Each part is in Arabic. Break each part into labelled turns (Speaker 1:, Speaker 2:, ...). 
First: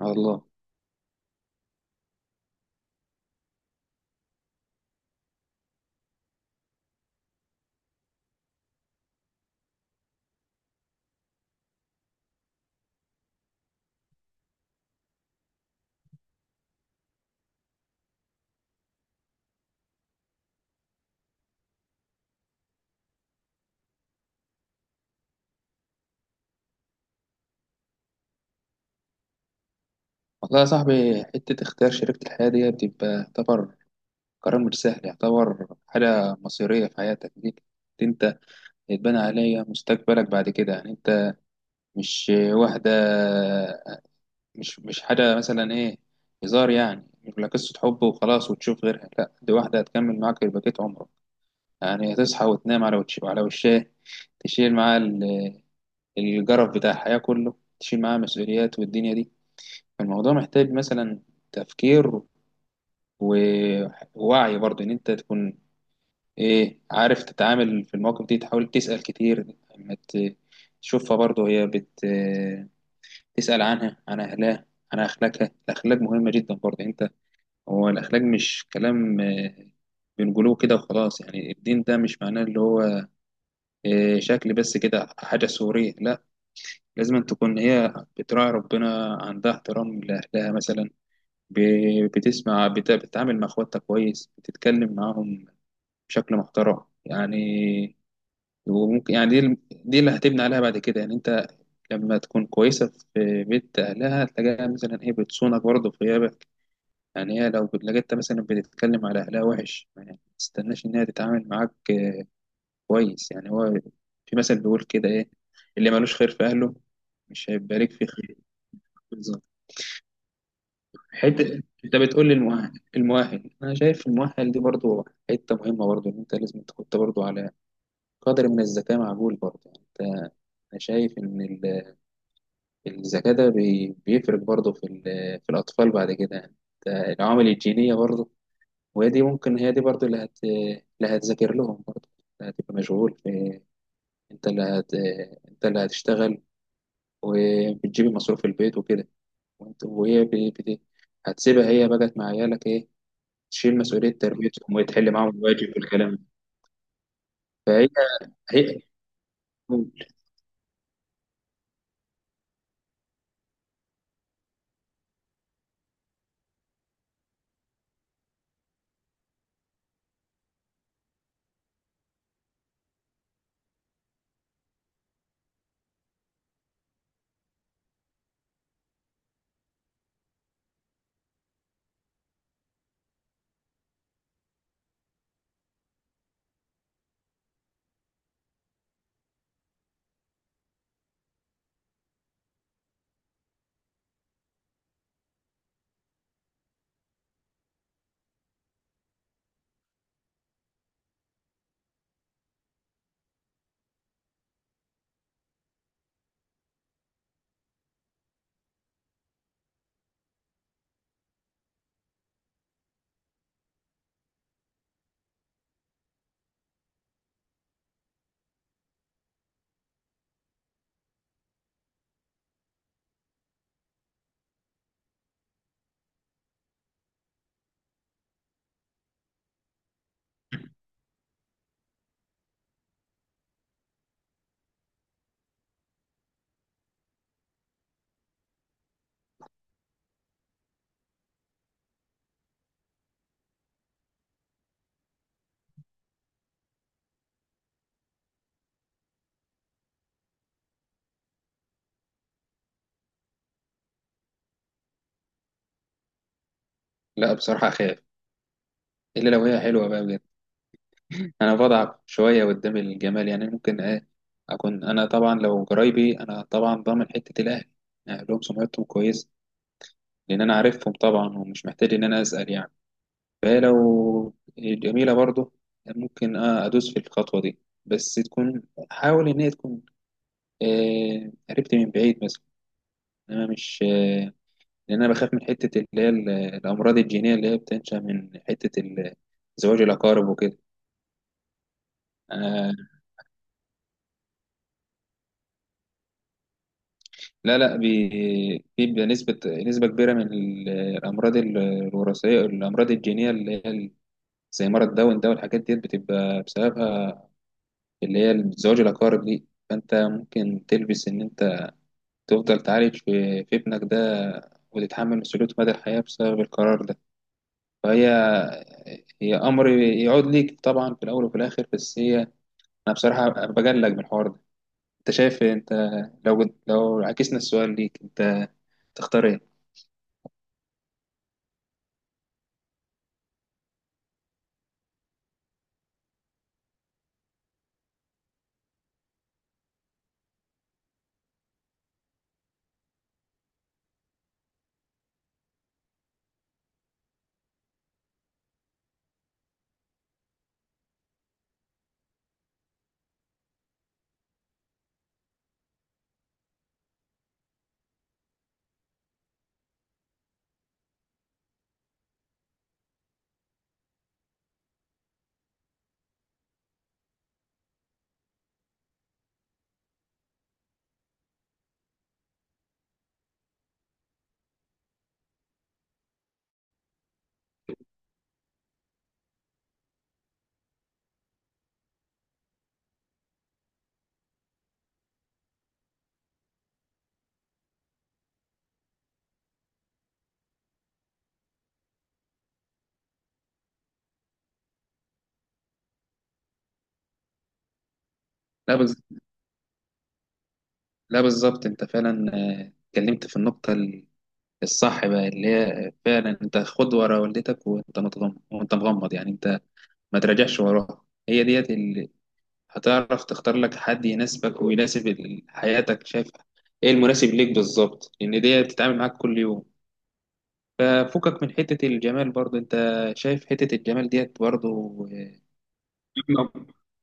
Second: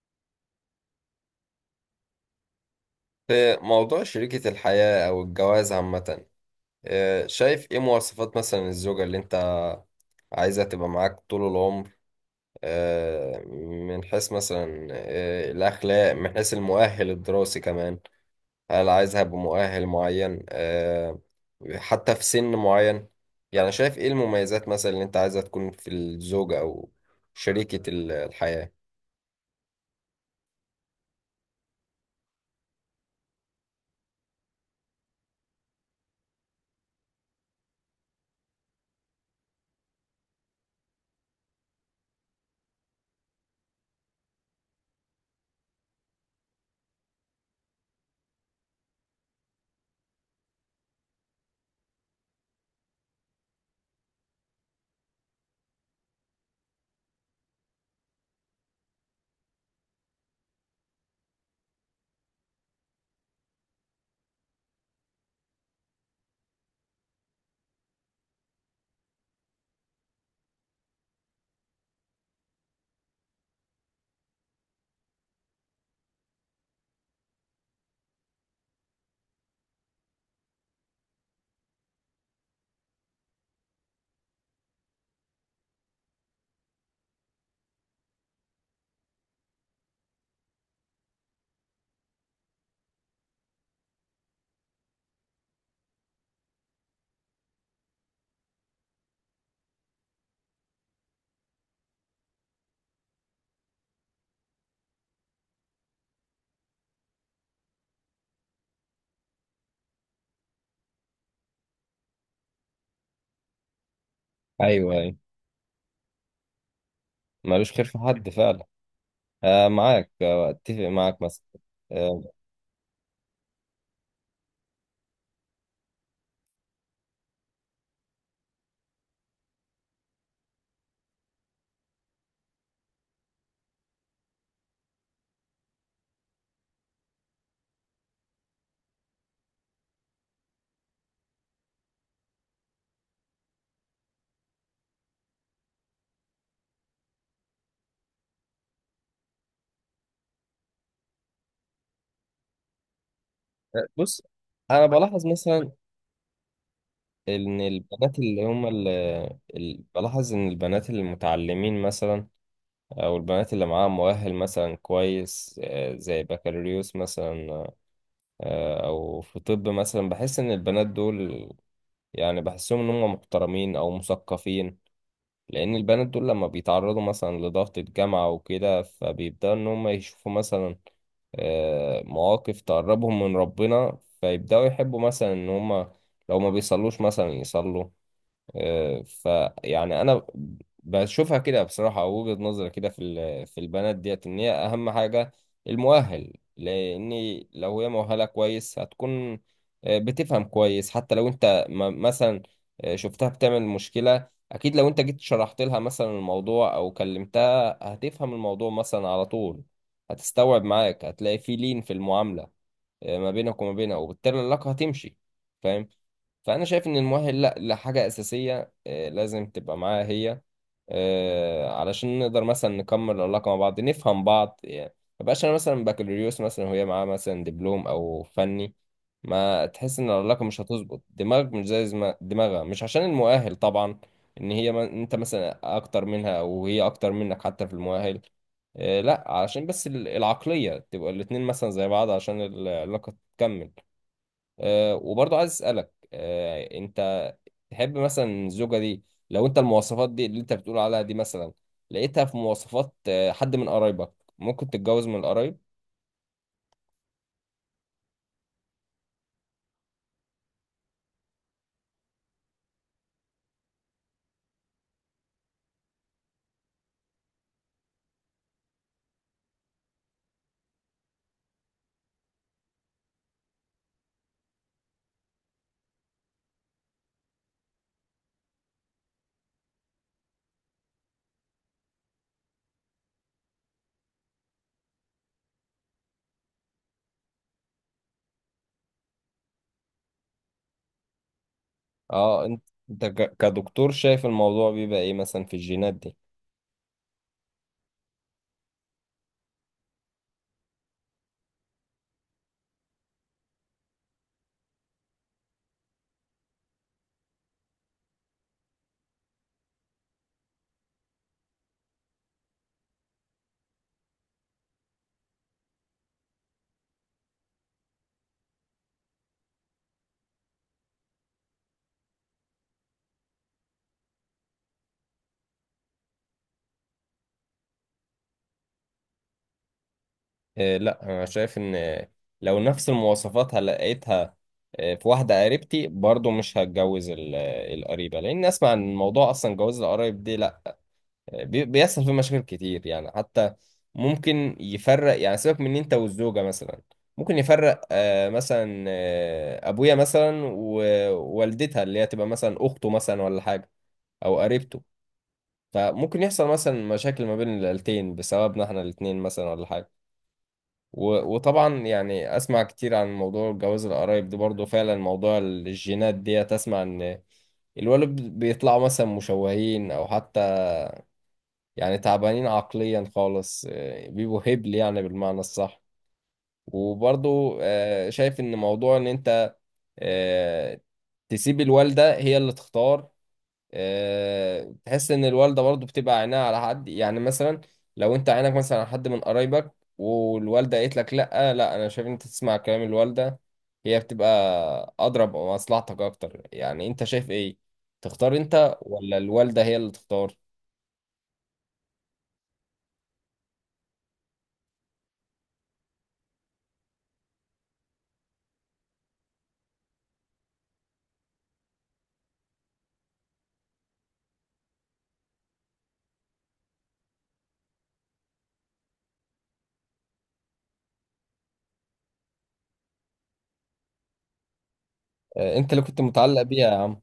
Speaker 1: على الله.
Speaker 2: في موضوع شريكة الحياة أو الجواز عامة، شايف إيه مواصفات مثلا الزوجة اللي أنت عايزة تبقى معاك طول العمر؟ من حيث مثلا الأخلاق، من حيث المؤهل الدراسي كمان. هل عايزها بمؤهل معين حتى في سن معين؟ يعني شايف إيه المميزات مثلا اللي أنت عايزها تكون في الزوجة أو شريكة الحياة؟
Speaker 1: والله يا صاحبي، حتة اختيار شريكة الحياة دي بتبقى يعتبر قرار مش سهل، يعتبر حاجة مصيرية في حياتك دي. انت يتبنى عليها مستقبلك بعد كده، يعني انت مش واحدة، مش حاجة مثلا ايه هزار، يعني مش ولا قصة حب وخلاص وتشوف غيرها، لا دي واحدة هتكمل معاك بقية عمرك. يعني هتصحى وتنام على وش، على وشها، تشيل معاه الجرف بتاع الحياة كله، تشيل معاه مسؤوليات والدنيا دي. فالموضوع محتاج مثلا تفكير و- ووعي برضه ان انت تكون ايه عارف، تتعامل في المواقف دي، تحاول تسأل كتير لما تشوفها برضه، هي تسأل عنها، عن اهلها، عن اخلاقها. الاخلاق مهمة جدا برضه انت، هو الاخلاق مش كلام بنقوله كده وخلاص، يعني الدين ده مش معناه اللي هو شكل بس كده، حاجة صورية، لا لازم أن تكون هي بتراعي ربنا، عندها احترام لأهلها مثلا، بتسمع، بتتعامل مع اخواتها كويس، بتتكلم معاهم بشكل محترم يعني. وممكن يعني دي اللي هتبني عليها بعد كده، يعني انت لما تكون كويسه في بيت اهلها هتلاقيها مثلا هي بتصونك برضه في غيابك. يعني هي لو لقيتها مثلا بتتكلم على اهلها وحش، يعني ما تستناش ان هي تتعامل معاك كويس. يعني هو في مثل بيقول
Speaker 2: ايوه،
Speaker 1: كده
Speaker 2: ايوه.
Speaker 1: ايه، اللي ملوش خير في اهله مش
Speaker 2: ملوش
Speaker 1: هيبقى
Speaker 2: خير
Speaker 1: ليك
Speaker 2: في
Speaker 1: فيه
Speaker 2: حد
Speaker 1: خير.
Speaker 2: فعلا.
Speaker 1: بالظبط.
Speaker 2: آه معاك، آه اتفق معاك
Speaker 1: حته
Speaker 2: مثلا.
Speaker 1: انت بتقول لي المؤهل انا شايف المؤهل دي برضه حته مهمه، برضه ان انت لازم تحط برضه على قدر من الذكاء معقول، برضه يعني انت انا شايف ان الذكاء ده بيفرق برضه في في الاطفال بعد كده، يعني انت العوامل الجينيه برضه. وهي دي ممكن، هي دي برضه اللي هتذاكر لهم برضه، اللي هتبقى مشغول في، انت اللي هت انت اللي هتشتغل وبتجيب مصروف البيت وكده، وانت وهي هتسيبها هي بقت مع عيالك ايه، تشيل مسؤوليه
Speaker 2: بص،
Speaker 1: تربيتهم
Speaker 2: انا
Speaker 1: وتحل
Speaker 2: بلاحظ
Speaker 1: معاهم
Speaker 2: مثلا
Speaker 1: الواجب والكلام ده.
Speaker 2: ان
Speaker 1: فهي
Speaker 2: البنات
Speaker 1: هي
Speaker 2: اللي بلاحظ ان البنات المتعلمين مثلا، او البنات اللي معاها مؤهل مثلا كويس، زي بكالوريوس مثلا، او في طب مثلا، بحس ان البنات دول، يعني بحسهم ان هم محترمين او مثقفين، لان البنات دول لما بيتعرضوا مثلا لضغط الجامعة وكده فبيبدأوا ان هم يشوفوا مثلا مواقف تقربهم من ربنا، فيبدأوا يحبوا مثلا ان هم لو ما بيصلوش مثلا يصلوا. فيعني انا بشوفها كده بصراحه، او وجهه نظري كده في البنات ديت، ان هي اهم حاجه المؤهل، لان لو هي مؤهله كويس هتكون بتفهم كويس. حتى لو انت مثلا شفتها بتعمل مشكله، اكيد لو انت جيت شرحت لها مثلا الموضوع او كلمتها هتفهم الموضوع مثلا على طول، هتستوعب معاك، هتلاقي في لين في المعامله ما بينك وما بينها، وبالتالي العلاقه هتمشي، فاهم؟ فانا شايف ان المؤهل لا لحاجه اساسيه، لازم تبقى معاها هي، علشان نقدر مثلا نكمل العلاقه مع بعض، نفهم بعض يعني. ما بقاش انا مثلا بكالوريوس مثلا وهي معاها مثلا دبلوم او فني، ما تحس ان العلاقه مش هتظبط. دماغك مش زي دماغها، مش عشان المؤهل طبعا ان هي ما انت مثلا اكتر منها او هي اكتر منك حتى في المؤهل، لا علشان بس العقليه تبقى الاتنين مثلا زي بعض عشان العلاقه تكمل. وبرضه عايز اسالك، انت تحب مثلا الزوجه دي؟ لو انت المواصفات دي اللي انت بتقول عليها دي مثلا لقيتها في مواصفات حد من قرايبك، ممكن تتجوز من القرايب؟
Speaker 1: لا بصراحه اخاف، الا لو هي حلوه بقى بجد. انا بضعف شويه قدام الجمال، يعني ممكن ايه اكون انا طبعا، لو قرايبي انا طبعا ضامن حته الاهل، يعني لهم سمعتهم كويس، لان انا عارفهم طبعا ومش محتاج ان انا اسال يعني. فهي لو جميله برضه ممكن ادوس في الخطوه دي، بس تكون، حاول ان هي تكون قربت من بعيد مثلا. انا مش لان انا بخاف من حته اللي هي الامراض الجينيه اللي هي بتنشا من حته زواج الاقارب
Speaker 2: اه انت
Speaker 1: وكده.
Speaker 2: انت كدكتور شايف الموضوع بيبقى ايه مثلا في الجينات دي؟
Speaker 1: لا لا، بيبقى نسبة، كبيرة من الأمراض الوراثية، الأمراض الجينية اللي هي زي مرض داون ده، والحاجات ديت بتبقى بسببها، اللي هي زواج الأقارب دي. فأنت ممكن تلبس إن أنت تفضل تعالج في ابنك ده، وتتحمل مسؤولية مدى الحياة بسبب القرار ده. فهي أمر يعود ليك طبعا في الأول وفي الآخر، بس هي، أنا بصراحة بجلج من الحوار ده. أنت شايف إيه؟ أنت لو عكسنا السؤال ليك، أنت تختار إيه؟
Speaker 2: لا، انا شايف ان لو نفس المواصفات لقيتها في واحده قريبتي برضه، مش هتجوز القريبه، لان اسمع عن الموضوع اصلا. جواز القرايب دي لا، بيحصل فيه مشاكل كتير يعني. حتى ممكن يفرق، يعني سيبك من إن انت والزوجة مثلا ممكن يفرق مثلا ابويا مثلا ووالدتها اللي هي تبقى مثلا اخته مثلا ولا حاجة، او قريبته، فممكن يحصل مثلا مشاكل ما بين العيلتين بسببنا احنا الاتنين مثلا ولا حاجة. وطبعا يعني اسمع كتير عن موضوع جواز القرايب ده، برضو فعلا موضوع الجينات ديت، اسمع ان الولد بيطلعوا مثلا مشوهين او حتى يعني تعبانين عقليا خالص، بيبقوا هبل يعني بالمعنى الصح. وبرضو شايف ان موضوع ان انت آه، تسيب الوالدة هي اللي تختار، تحس ان الوالدة برضو بتبقى عينها على حد يعني. مثلا لو انت عينك مثلا على حد من قرايبك والوالدة قالت لك لا، لا، انا شايف ان انت تسمع كلام الوالدة، هي بتبقى اضرب مصلحتك اكتر، يعني انت شايف ايه؟ تختار
Speaker 1: لا
Speaker 2: انت
Speaker 1: بس،
Speaker 2: ولا الوالدة هي اللي تختار؟
Speaker 1: لا بالظبط انت فعلا اتكلمت في النقطة الصح بقى، اللي هي فعلا انت خد ورا والدتك وانت متغمض، وانت مغمض يعني انت ما تراجعش وراها. هي ديت اللي هتعرف تختار لك حد يناسبك ويناسب حياتك، شايف ايه المناسب ليك بالظبط، لان ديت بتتعامل معاك كل يوم. ففكك من حتة الجمال برضه انت، شايف حتة الجمال ديت برضه
Speaker 2: انت اللي كنت متعلق
Speaker 1: مهمة.
Speaker 2: بيها يا عم.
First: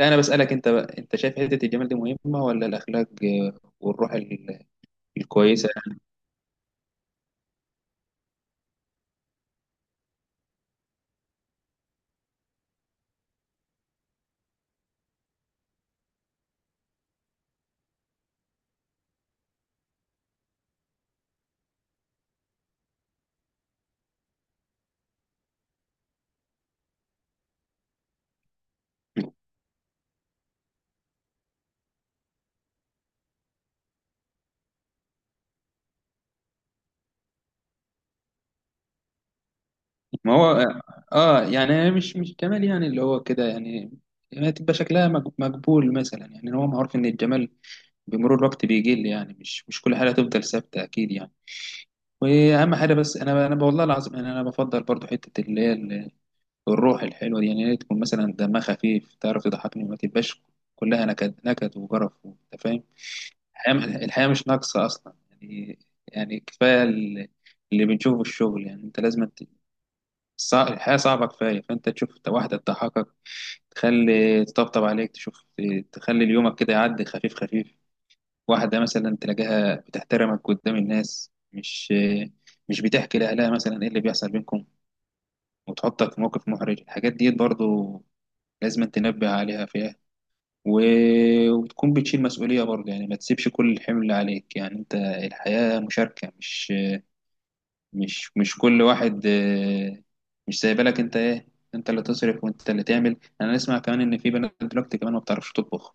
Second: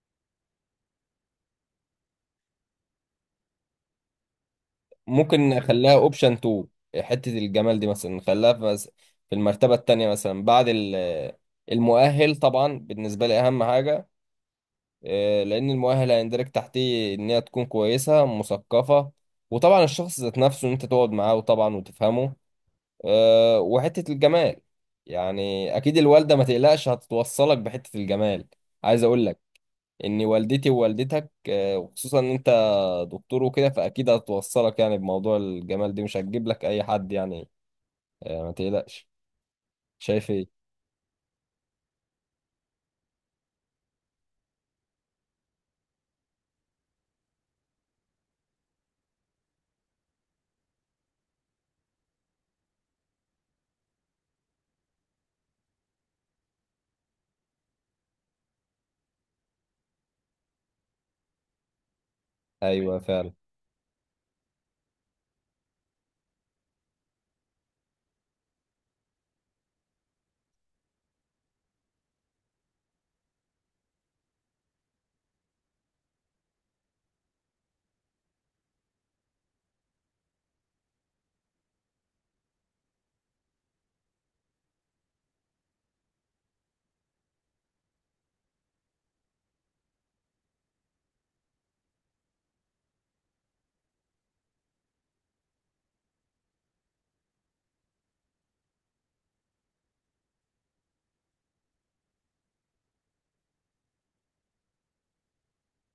Speaker 1: لا انا بسألك انت بقى، انت شايف حتة الجمال دي مهمة ولا الاخلاق والروح
Speaker 2: ممكن
Speaker 1: الكويسة؟
Speaker 2: اخليها اوبشن 2. حتة الجمال دي مثلا نخليها في في المرتبة التانية مثلا بعد المؤهل طبعا بالنسبة لي، اهم حاجة لان المؤهل هيندرج تحتيه ان هي تكون كويسة مثقفة، وطبعا الشخص ذات نفسه ان انت تقعد معاه وطبعا وتفهمه. وحتة الجمال، يعني اكيد الوالدة ما تقلقش، هتتوصلك بحتة الجمال. عايز اقول لك ان والدتي ووالدتك وخصوصا ان انت دكتور وكده، فاكيد هتوصلك يعني بموضوع الجمال دي، مش هتجيب لك اي حد يعني، ما تقلقش. شايف
Speaker 1: ما
Speaker 2: ايه؟
Speaker 1: هو اه، يعني أنا مش جمال يعني اللي هو كده يعني، يعني تبقى شكلها مقبول مثلا. يعني هو معروف ان الجمال بمرور الوقت بيقل، يعني مش، كل حاجه تفضل ثابته اكيد يعني. واهم حاجه، بس انا، والله العظيم انا بفضل برضو حته اللي هي الروح الحلوه دي. يعني هي تكون مثلا دمها خفيف، تعرف تضحكني، ما تبقاش كلها نكد نكد وجرف انت فاهم.
Speaker 2: ايوه فعلا.
Speaker 1: الحياه مش ناقصه اصلا يعني. يعني كفايه اللي بنشوفه في الشغل، يعني انت لازم، الحياة صعبة كفاية، فأنت تشوف واحدة تضحكك، تخلي تطبطب عليك، تشوف تخلي اليومك كده يعدي خفيف خفيف. واحدة مثلا تلاقيها بتحترمك قدام الناس، مش بتحكي لأهلها مثلا إيه اللي بيحصل بينكم، وتحطك في موقف محرج. الحاجات دي برضو لازم تنبه عليها فيها، و... وتكون بتشيل مسؤولية برضو، يعني ما تسيبش كل الحمل عليك، يعني أنت الحياة مشاركة، مش مش كل واحد مش سايبالك انت ايه، انت اللي تصرف وانت اللي تعمل. انا اسمع كمان ان في بنات دلوقتي كمان ما بتعرفش تطبخ،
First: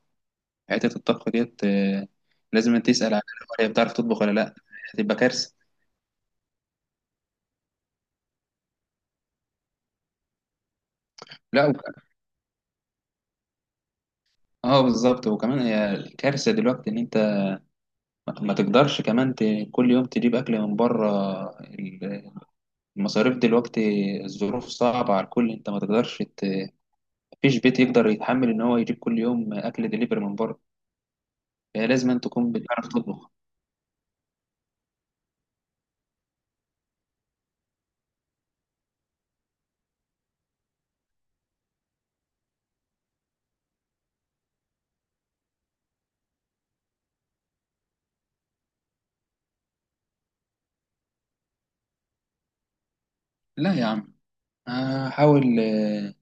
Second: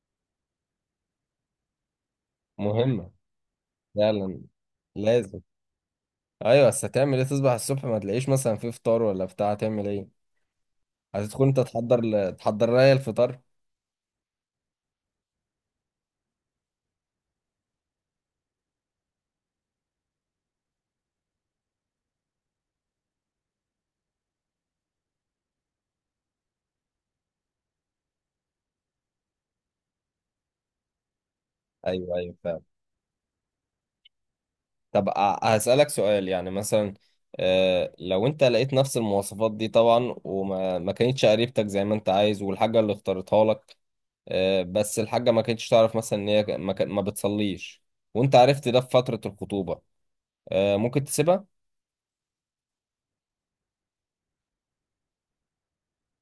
Speaker 1: حته الطبخ ديت لازم انت تسال
Speaker 2: مهمة
Speaker 1: عليها هي بتعرف تطبخ ولا
Speaker 2: فعلا.
Speaker 1: لا، هتبقى
Speaker 2: لازم.
Speaker 1: كارثه.
Speaker 2: ايوه، بس هتعمل ايه؟ تصبح الصبح ما تلاقيش مثلا في فطار ولا بتاع، هتعمل ايه؟ هتدخل انت
Speaker 1: لا.
Speaker 2: تحضر تحضر لها الفطار.
Speaker 1: اه بالظبط. وكمان هي كارثه دلوقتي ان انت ما تقدرش كمان كل يوم تجيب اكل من بره. ال- المصاريف دلوقتي، الظروف صعبه على الكل، انت ما تقدرش مفيش بيت يقدر يتحمل ان هو يجيب كل يوم اكل دليفري من بره. فهي لازم
Speaker 2: ايوه
Speaker 1: أن
Speaker 2: ايوه
Speaker 1: تكون
Speaker 2: فعلا.
Speaker 1: بتعرف تطبخ.
Speaker 2: طب هسألك سؤال، يعني مثلا آه لو انت لقيت نفس المواصفات دي طبعا، وما ما كانتش قريبتك زي ما انت عايز والحاجة اللي اختارتها لك، بس الحاجة ما كانتش تعرف مثلا ان هي ما بتصليش، وانت عرفت ده في فترة الخطوبة. ممكن تسيبها؟
Speaker 1: لا يا عم، هحاول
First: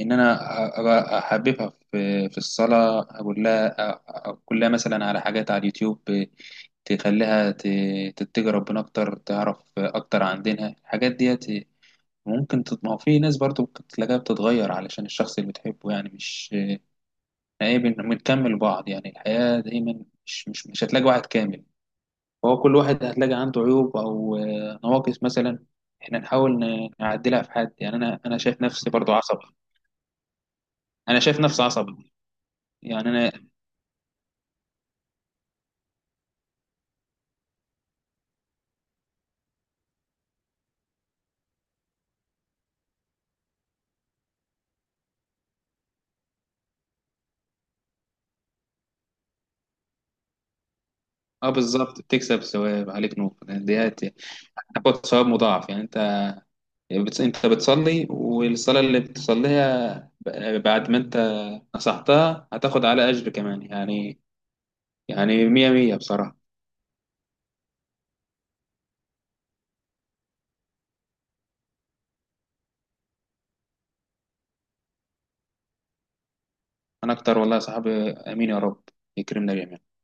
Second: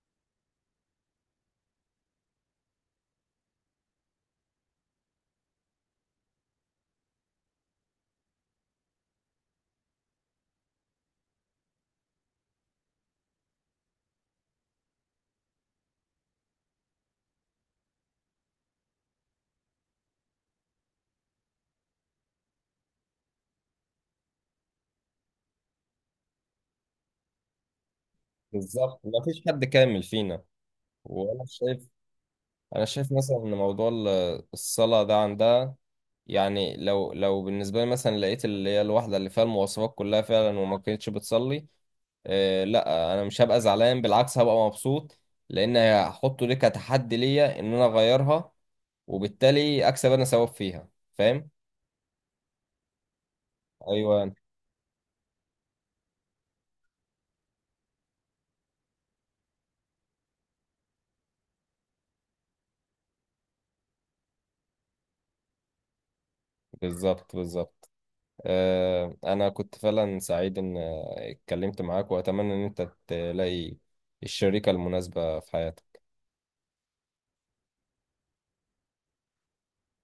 Speaker 1: ان انا أبقى احببها في، في الصلاه، اقول لها، اقول لها مثلا على حاجات على اليوتيوب، تخليها تتجه ربنا اكتر، تعرف اكتر عن دينها، الحاجات ديت ممكن ما هو في ناس برضو ممكن تلاقيها بتتغير علشان الشخص اللي بتحبه، يعني مش عيب ان بنكمل بعض. يعني الحياه دايما مش، مش هتلاقي واحد كامل، فهو كل واحد هتلاقي عنده عيوب او نواقص مثلا، احنا نحاول نعدلها في حد، يعني انا، شايف نفسي
Speaker 2: بالظبط، ما
Speaker 1: برضو
Speaker 2: فيش
Speaker 1: عصبي.
Speaker 2: حد كامل فينا.
Speaker 1: انا شايف
Speaker 2: وانا
Speaker 1: نفسي
Speaker 2: شايف،
Speaker 1: عصبي
Speaker 2: انا
Speaker 1: يعني
Speaker 2: شايف مثلا
Speaker 1: انا.
Speaker 2: ان موضوع الصلاة ده عندها، يعني لو بالنسبة لي مثلا لقيت اللي هي الواحدة اللي فيها المواصفات كلها فعلا، وما كانتش بتصلي، لا، انا مش هبقى زعلان، بالعكس هبقى مبسوط، لان هحطه ليه كتحدي ليا ان انا اغيرها، وبالتالي اكسب انا ثواب فيها، فاهم؟
Speaker 1: اه بالظبط، بتكسب ثواب عليك نور، يعني ديت
Speaker 2: ايوه،
Speaker 1: هتاخد ثواب مضاعف يعني انت، انت بتصلي، والصلاه اللي بتصليها بعد ما انت نصحتها هتاخد على اجر كمان يعني. يعني مية مية بصراحه.
Speaker 2: بالظبط بالظبط. انا كنت فعلا سعيد ان اتكلمت معاك، واتمنى ان انت تلاقي الشريكة المناسبة في حياتك.
Speaker 1: انا اكتر والله يا صاحبي، امين يا رب، يكرمنا جميعا.